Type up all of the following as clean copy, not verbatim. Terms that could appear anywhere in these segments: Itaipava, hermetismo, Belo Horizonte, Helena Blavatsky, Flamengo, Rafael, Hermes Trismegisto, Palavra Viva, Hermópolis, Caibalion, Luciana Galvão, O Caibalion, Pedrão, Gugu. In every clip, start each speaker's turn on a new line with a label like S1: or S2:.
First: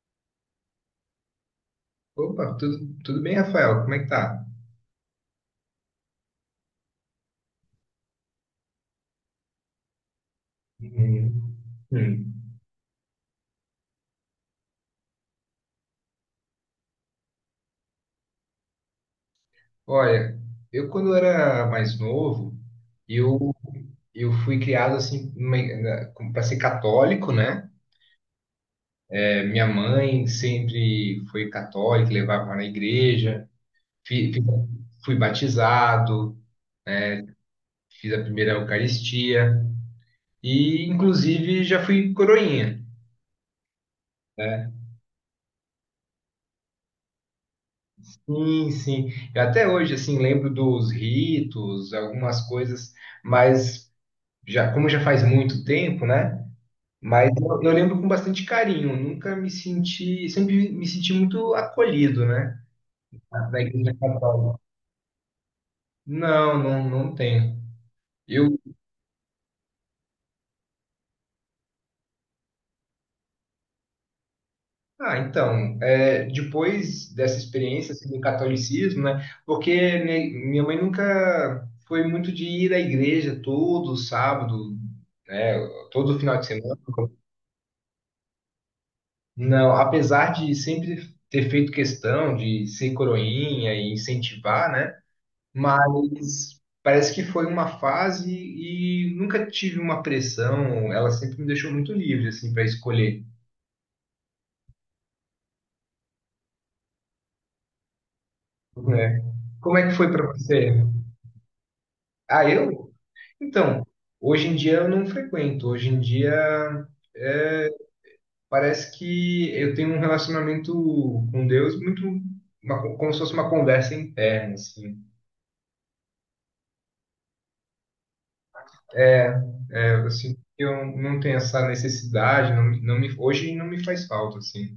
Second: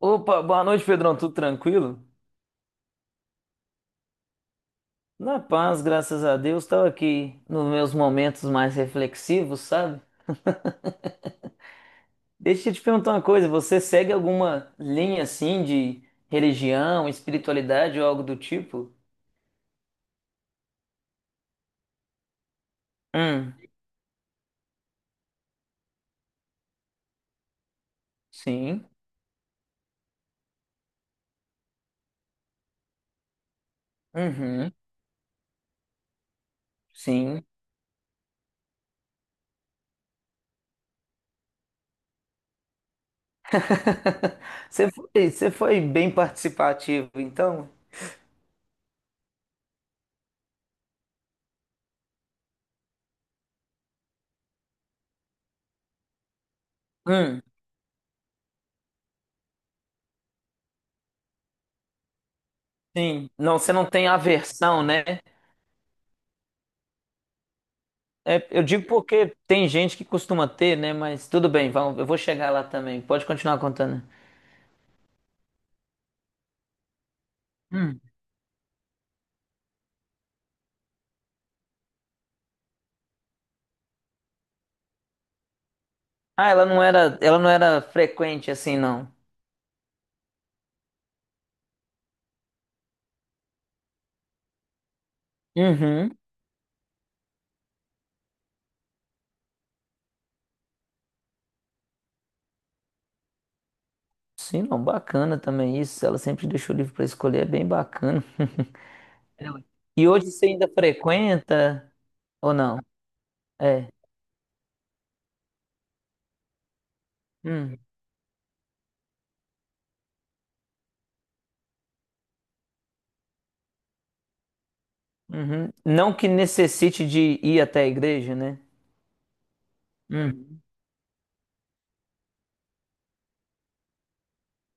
S1: Opa, boa noite, Pedrão. Tudo tranquilo?
S2: Opa, tudo bem, Rafael? Como é que tá?
S1: Na paz, graças a Deus. Estava aqui nos meus momentos mais reflexivos, sabe?
S2: Hum, hum.
S1: Deixa eu te perguntar uma coisa: você segue alguma linha assim de religião, espiritualidade ou algo do tipo?
S2: Olha, eu quando era mais novo, eu,
S1: Hum,
S2: eu fui criado assim para ser católico, né?
S1: sim.
S2: É, minha mãe sempre foi católica, levava na igreja, fi- fi-
S1: Uhum,
S2: fui batizado,
S1: sim.
S2: fiz a primeira Eucaristia e, inclusive, já fui coroinha, né?
S1: Você foi bem participativo, então?
S2: Sim, sim. Eu até hoje, assim, lembro dos ritos, algumas coisas, mas já, como já faz muito tempo, né? Mas
S1: Hum,
S2: eu lembro com bastante carinho, nunca me senti, sempre me senti muito acolhido, né?
S1: sim. Não,
S2: Na
S1: você não
S2: Igreja
S1: tem
S2: Católica.
S1: aversão, né?
S2: Não, não, não tenho.
S1: É,
S2: Eu,
S1: eu digo porque tem gente que costuma ter, né? Mas tudo bem, vamos, eu vou chegar lá também. Pode continuar contando.
S2: ah, então, depois dessa experiência
S1: Hum.
S2: assim, do catolicismo, né? Porque minha mãe nunca foi muito de ir à igreja todo sábado, né? Todo final de
S1: Ah, ela
S2: semana.
S1: não era, ela não era frequente assim, não.
S2: Não, apesar de sempre ter feito questão de ser coroinha e incentivar, né?
S1: Uhum.
S2: Mas parece que foi uma fase e nunca tive uma pressão. Ela sempre me deixou muito livre assim para escolher,
S1: Sim, não, bacana também isso. Ela sempre deixou o livro para escolher, é bem bacana.
S2: né?
S1: Ela-
S2: Como é que
S1: E
S2: foi para
S1: hoje você ainda
S2: você?
S1: frequenta
S2: Ah,
S1: ou não?
S2: eu? Então,
S1: É.
S2: hoje em dia eu não frequento. Hoje em dia é,
S1: Hum,
S2: parece que eu tenho um relacionamento com Deus muito como se fosse uma conversa interna, assim.
S1: uhum. Não que necessite de ir até a igreja, né?
S2: É, é, assim,
S1: Hum.
S2: eu não tenho essa necessidade, não, hoje não me faz falta, assim.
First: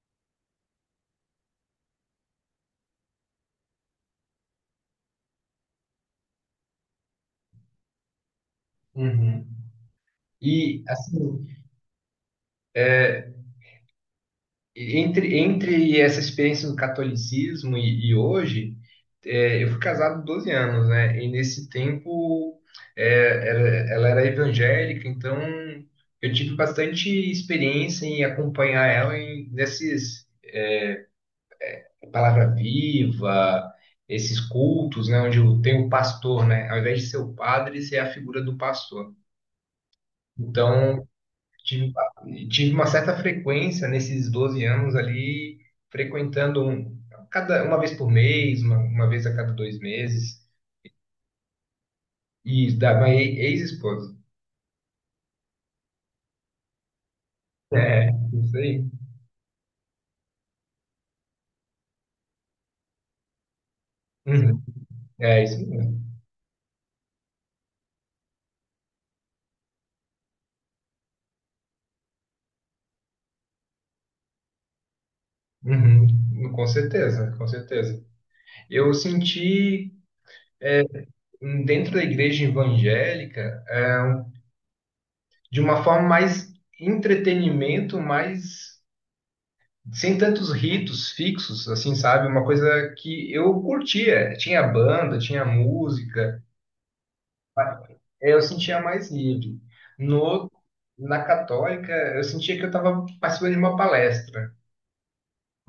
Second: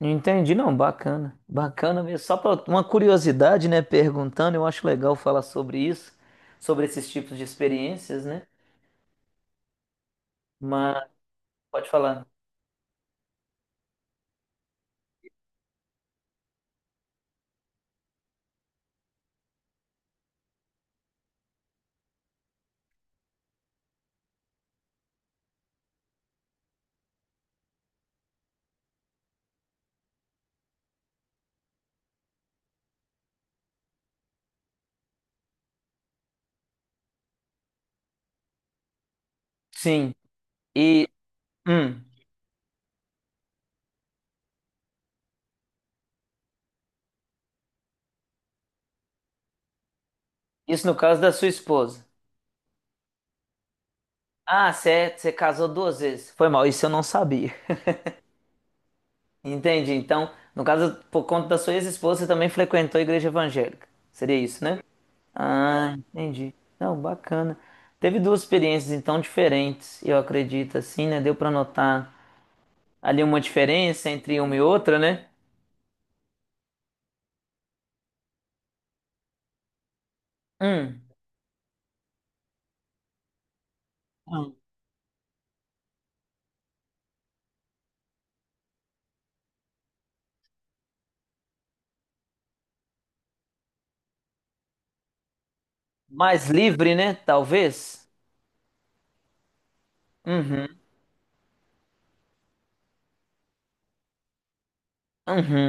S1: Entendi, não, bacana. Bacana mesmo. Só para uma curiosidade, né? Perguntando, eu acho legal falar sobre isso, sobre esses tipos de experiências, né?
S2: Uhum. E,
S1: Mas
S2: assim,
S1: pode falar.
S2: entre essa experiência do catolicismo e hoje, eu fui casado 12 anos, né? E nesse tempo, ela era evangélica, então eu tive bastante experiência em acompanhar ela nesses Palavra Viva, esses cultos, né? Onde tem o pastor, né? Ao invés de ser o padre, ser a figura do pastor.
S1: Sim.
S2: Então,
S1: E
S2: Tive,
S1: hum,
S2: tive uma certa frequência nesses 12 anos ali, frequentando uma vez por mês, uma vez a cada dois meses,
S1: isso no caso da sua esposa.
S2: e da minha ex-esposa.
S1: Ah, você casou duas vezes. Foi mal, isso eu não sabia.
S2: É, isso aí.
S1: Entendi. Então, no caso, por conta da sua ex-esposa, você também frequentou a igreja evangélica. Seria
S2: Uhum.
S1: isso, né?
S2: É isso
S1: Ah,
S2: mesmo.
S1: entendi. Não, bacana. Teve duas experiências então diferentes, eu acredito, assim, né? Deu para notar ali uma diferença entre uma e outra, né?
S2: Uhum. Com certeza, com certeza. Eu senti
S1: Hum,
S2: dentro da igreja evangélica,
S1: hum.
S2: de uma forma mais entretenimento, mais sem tantos ritos fixos, assim, sabe? Uma coisa que eu curtia. Tinha banda, tinha música,
S1: Mais livre, né? Talvez.
S2: eu sentia mais livre. No,
S1: Uhum,
S2: na católica, eu sentia que eu estava participando de uma palestra.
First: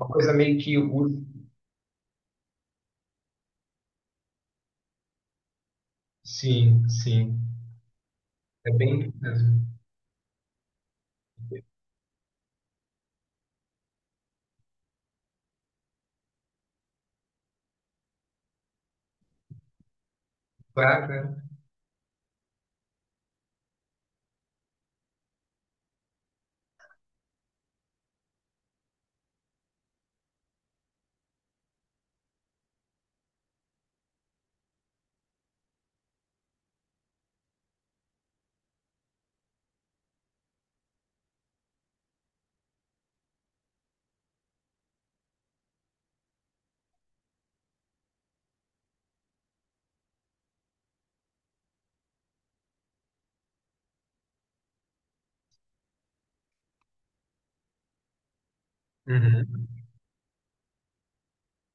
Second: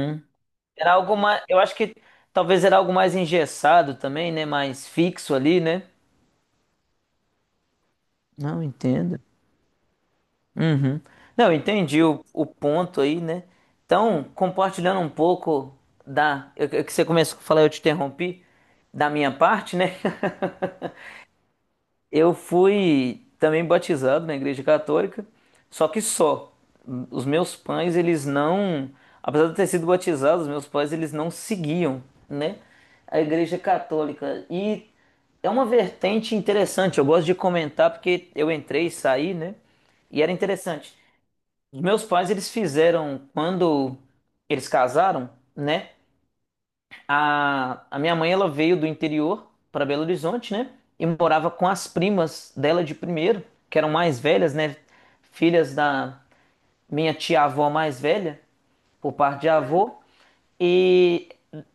S2: Uma coisa meio que...
S1: Era algo mais, eu acho que talvez era algo mais engessado também, né? Mais fixo ali, né?
S2: Sim, sim.
S1: Não,
S2: É bem isso
S1: entendo.
S2: mesmo.
S1: Uhum. Não, eu entendi o ponto aí, né? Então, compartilhando um pouco da, que você começou a falar, eu te interrompi, da minha parte, né?
S2: Claro, né?
S1: Eu fui também batizado na Igreja Católica, só que só. Os meus pais, eles não, apesar de eu ter sido batizado, os meus pais, eles não seguiam, né, a Igreja Católica. E é uma vertente interessante, eu gosto de comentar porque eu entrei e saí, né? E era interessante. Os meus pais, eles fizeram quando eles casaram, né? A minha mãe, ela veio do interior para Belo Horizonte, né? E morava com as primas dela de primeiro, que eram mais velhas, né? Filhas da minha tia-avó mais velha, por parte de
S2: Uhum,
S1: avô. E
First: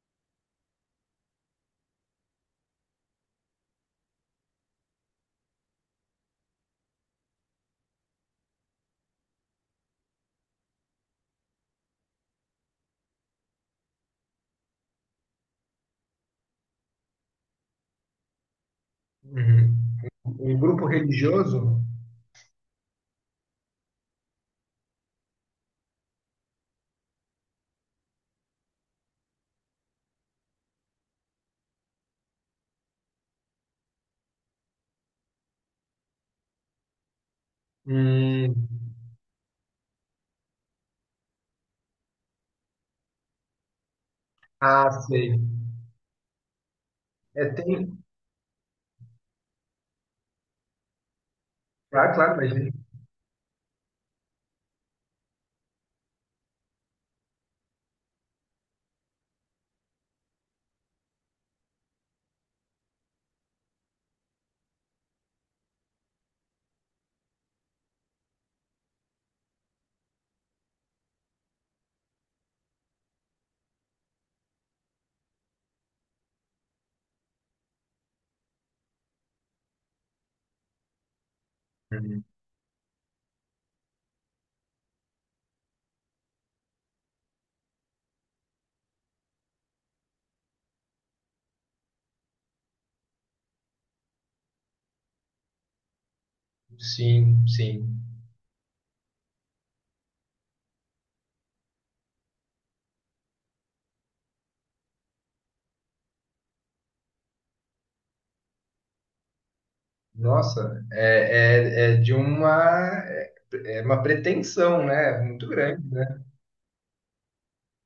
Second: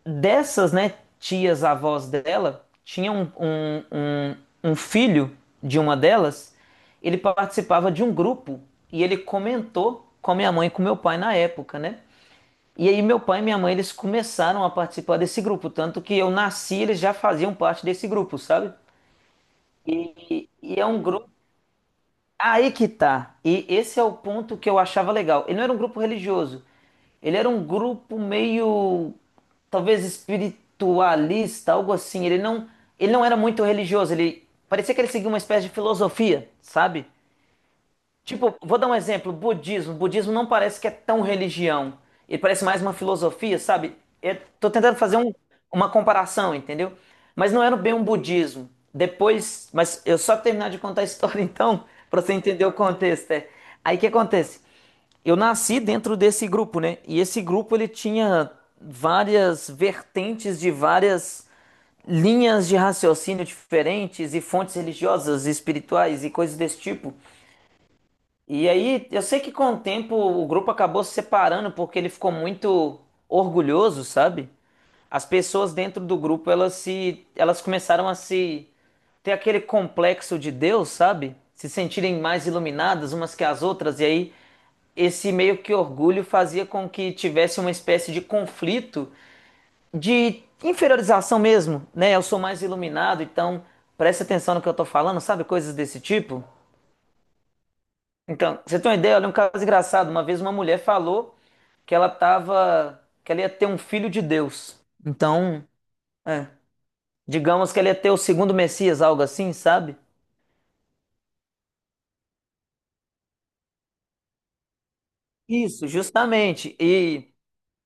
S1: dessas, né, tias avós dela, tinha um filho de uma delas, ele participava de um grupo e ele comentou com a minha mãe e com meu pai na época, né? E aí meu pai e minha mãe, eles começaram a participar desse grupo, tanto que eu nasci, eles já faziam parte desse grupo, sabe?
S2: uhum.
S1: E,
S2: Um
S1: e
S2: grupo
S1: é um grupo.
S2: religioso?
S1: Aí que tá. E esse é o ponto que eu achava legal. Ele não era um grupo religioso. Ele era um grupo meio, talvez espiritualista, algo assim. Ele não era muito religioso. Ele parecia que ele seguia uma espécie de filosofia, sabe? Tipo,
S2: Hum,
S1: vou dar um exemplo, budismo. Budismo não parece que é tão religião. Ele parece mais uma filosofia, sabe? Eu tô
S2: ah,
S1: tentando fazer
S2: sei.
S1: uma comparação, entendeu?
S2: É,
S1: Mas não era bem
S2: tem...
S1: um budismo. Depois, mas eu só terminar de contar a história então,
S2: Claro,
S1: pra você
S2: claro, mas...
S1: entender o contexto. É. Aí o que acontece? Eu nasci dentro desse grupo, né? E esse grupo ele tinha várias vertentes de várias linhas de raciocínio diferentes e fontes religiosas, espirituais e coisas desse tipo. E aí, eu sei que com o tempo o grupo acabou se separando porque ele ficou muito orgulhoso, sabe? As pessoas dentro do grupo, elas começaram a se ter aquele complexo de Deus, sabe? Se sentirem
S2: Uhum.
S1: mais iluminadas umas que as outras e aí esse meio que orgulho fazia com que tivesse uma espécie de conflito de inferiorização mesmo, né? Eu sou mais iluminado, então preste atenção no que eu tô falando, sabe? Coisas desse tipo.
S2: Sim, sim.
S1: Então, você tem uma ideia? Olha, um caso engraçado. Uma vez uma mulher falou que ela ia ter um filho de Deus. Então, é, digamos que ela ia ter o segundo Messias, algo assim, sabe?
S2: Nossa, é, é, é de uma, é é uma pretensão, né? Muito grande,
S1: Isso,
S2: né?
S1: justamente. E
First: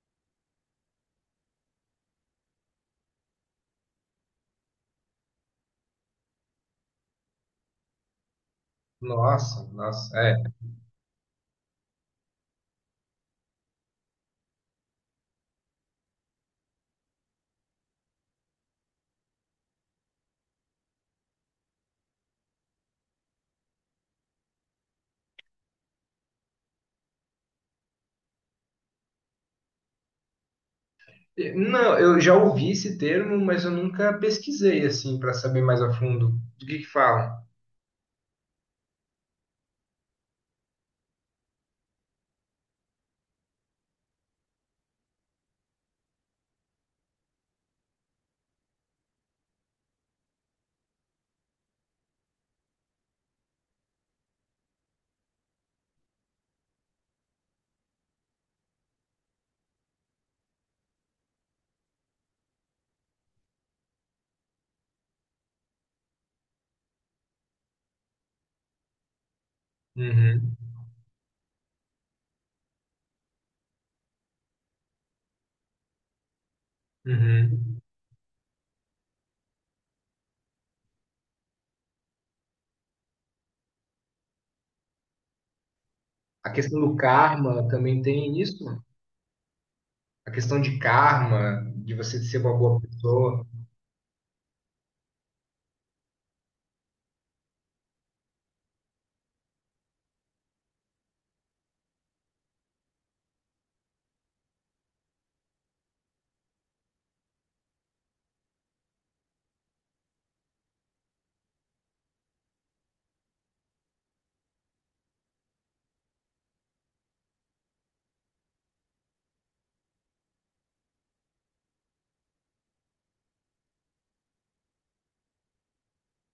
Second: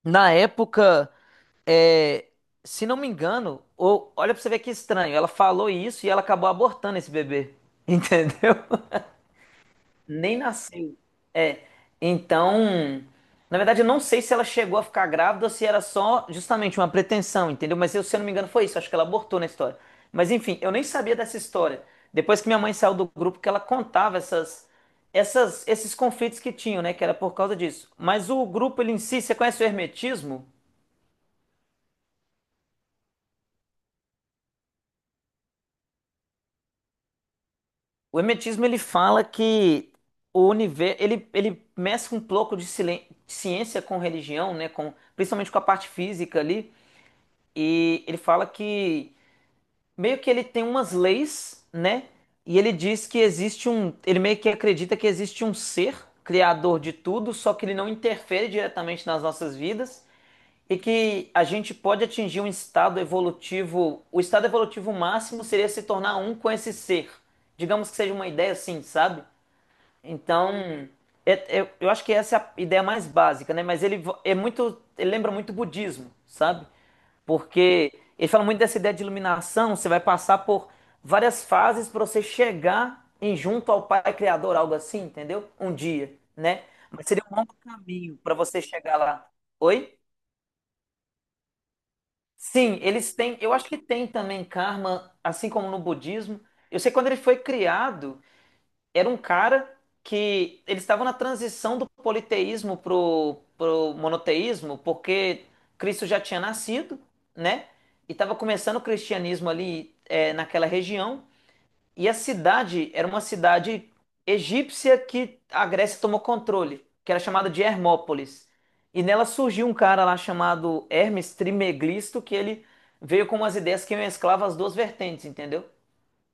S1: na época, é, se não me engano, ou, olha pra você ver que estranho, ela falou isso e ela acabou abortando esse bebê. Entendeu?
S2: Nossa, nossa,
S1: Nem
S2: é.
S1: nasceu. É. Então, na verdade, eu não sei se ela chegou a ficar grávida ou se era só justamente uma pretensão, entendeu? Mas eu, se eu não me engano, foi isso. Acho que ela abortou na história. Mas enfim, eu nem sabia dessa história. Depois que minha mãe saiu do grupo, que ela contava esses conflitos que tinham, né? Que era por causa disso. Mas o grupo, ele em si, você conhece o hermetismo?
S2: E, não, eu já ouvi esse termo, mas eu nunca pesquisei assim para saber mais a fundo do que falam.
S1: O hermetismo, ele fala que o universo, ele mescla um pouco de ciência com religião, né? Com, principalmente com a parte física ali. E ele fala que meio que ele tem umas leis, né? E ele diz que existe um. Ele meio que acredita que existe um ser criador de tudo, só que ele não interfere diretamente nas nossas vidas e que a gente pode atingir um estado evolutivo. O estado evolutivo máximo seria se tornar um com esse ser. Digamos que seja uma ideia assim, sabe?
S2: Uhum,
S1: Então, eu acho que essa é a ideia mais básica, né? Mas ele é muito. Ele lembra muito o budismo, sabe?
S2: uhum.
S1: Porque ele fala muito dessa ideia de iluminação, você vai passar por várias fases para você chegar em junto ao Pai Criador, algo assim, entendeu? Um dia,
S2: A
S1: né?
S2: questão do
S1: Mas seria um longo
S2: karma também
S1: caminho para
S2: tem
S1: você
S2: isso?
S1: chegar lá. Oi?
S2: A questão de karma, de você ser uma boa
S1: Sim, eles têm,
S2: pessoa.
S1: eu acho que tem também karma, assim como no budismo. Eu sei que quando ele foi criado, era um cara que eles estavam na transição do politeísmo pro monoteísmo, porque Cristo já tinha nascido, né? E estava começando o cristianismo ali naquela região. E a cidade era uma cidade egípcia que a Grécia tomou controle, que era chamada de Hermópolis. E nela surgiu um cara lá chamado Hermes Trismegisto, que ele veio com umas ideias que mesclavam as duas vertentes, entendeu?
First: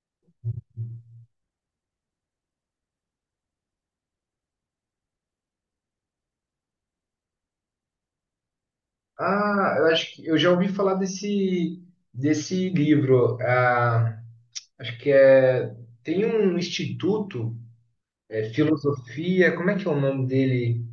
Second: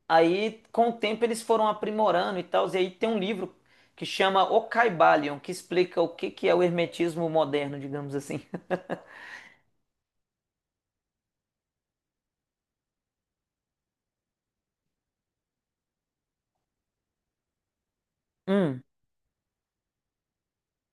S1: Aí, com o tempo, eles foram aprimorando e tal. E aí tem um livro que chama O Caibalion, que explica o que que é o hermetismo moderno, digamos assim.
S2: Ah, eu acho que eu já ouvi falar desse livro. Ah, acho que tem um instituto. É,
S1: Hum,
S2: filosofia, como é que é o nome dele?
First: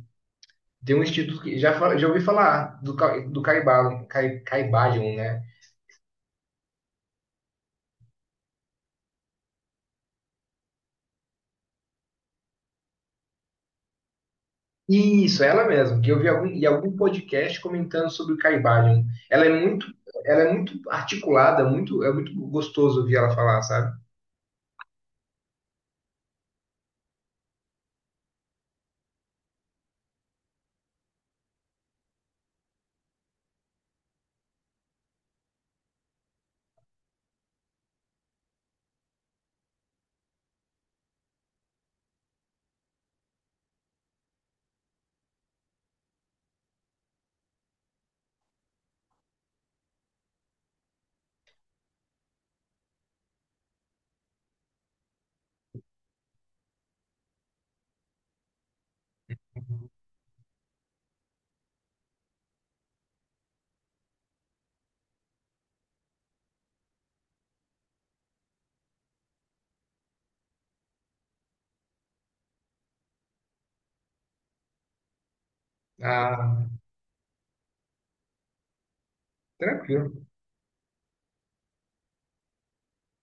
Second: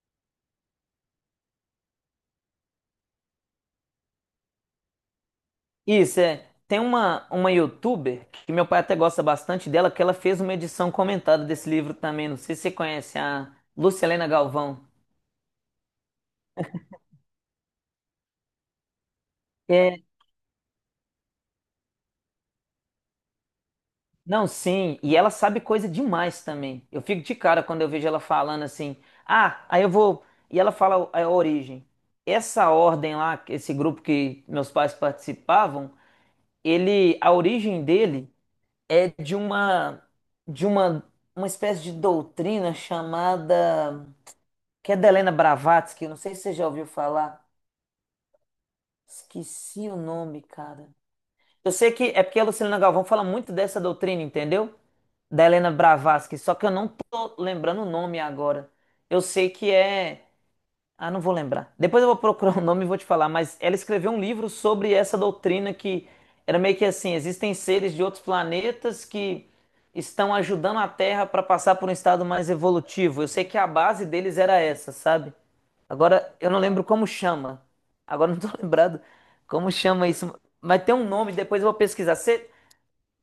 S2: Tem um instituto que já ouvi falar do Caibalion, Caibalion, né?
S1: isso é. Tem uma youtuber que meu pai até gosta bastante dela, que ela fez uma edição comentada desse livro também. Não sei se você conhece a Luciana Galvão.
S2: Isso, ela mesmo, que eu vi em algum podcast comentando sobre o Caibalion. Ela é muito,
S1: É,
S2: ela é muito articulada, é muito gostoso ouvir ela falar, sabe?
S1: não, sim, e ela sabe coisa demais também. Eu fico de cara quando eu vejo ela falando assim: "Ah, aí eu vou". E ela fala a origem. Essa ordem lá, esse grupo que meus pais participavam, ele, a origem dele é de uma espécie de doutrina chamada que é da Helena Blavatsky, eu não sei se você já ouviu falar. Esqueci o nome, cara. Eu sei que é porque a Lucilena Galvão fala muito dessa doutrina, entendeu? Da Helena Blavatsky, só que eu não tô lembrando o nome agora. Eu sei que é. Ah, não vou lembrar. Depois eu vou procurar o nome e vou te falar, mas ela escreveu um livro sobre essa doutrina que era meio que assim: existem seres de outros planetas que estão ajudando a Terra para passar por um estado mais evolutivo. Eu sei que a base deles era essa, sabe? Agora eu não
S2: Ah,
S1: lembro como chama. Agora eu não tô lembrado como chama
S2: tranquilo.
S1: isso. Mas tem um nome, depois eu vou pesquisar. Você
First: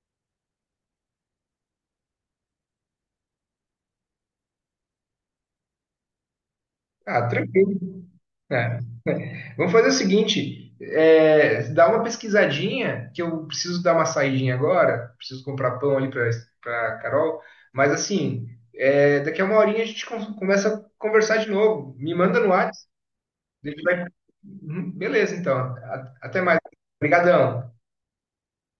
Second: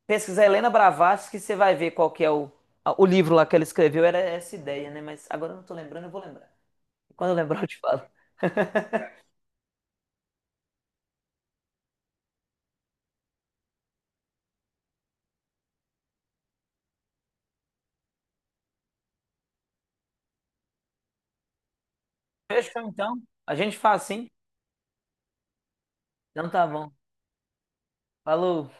S1: Pesquisar Helena Blavatsky, que você vai ver qual que é o livro lá que ela escreveu, era essa ideia, né? Mas agora eu não tô lembrando, eu vou lembrar.
S2: Ah,
S1: Quando eu lembrar, eu te falo.
S2: tranquilo. É. Vamos fazer o seguinte, dá uma pesquisadinha, que eu preciso dar uma saidinha agora, preciso comprar pão ali para Carol, mas assim, daqui a uma horinha a gente começa a conversar de novo. Me manda no WhatsApp,
S1: Fechou, então. A
S2: a
S1: gente
S2: gente
S1: faz assim.
S2: Uhum, beleza, então. Até
S1: Então
S2: mais.
S1: tá bom.
S2: Obrigadão.
S1: Falou.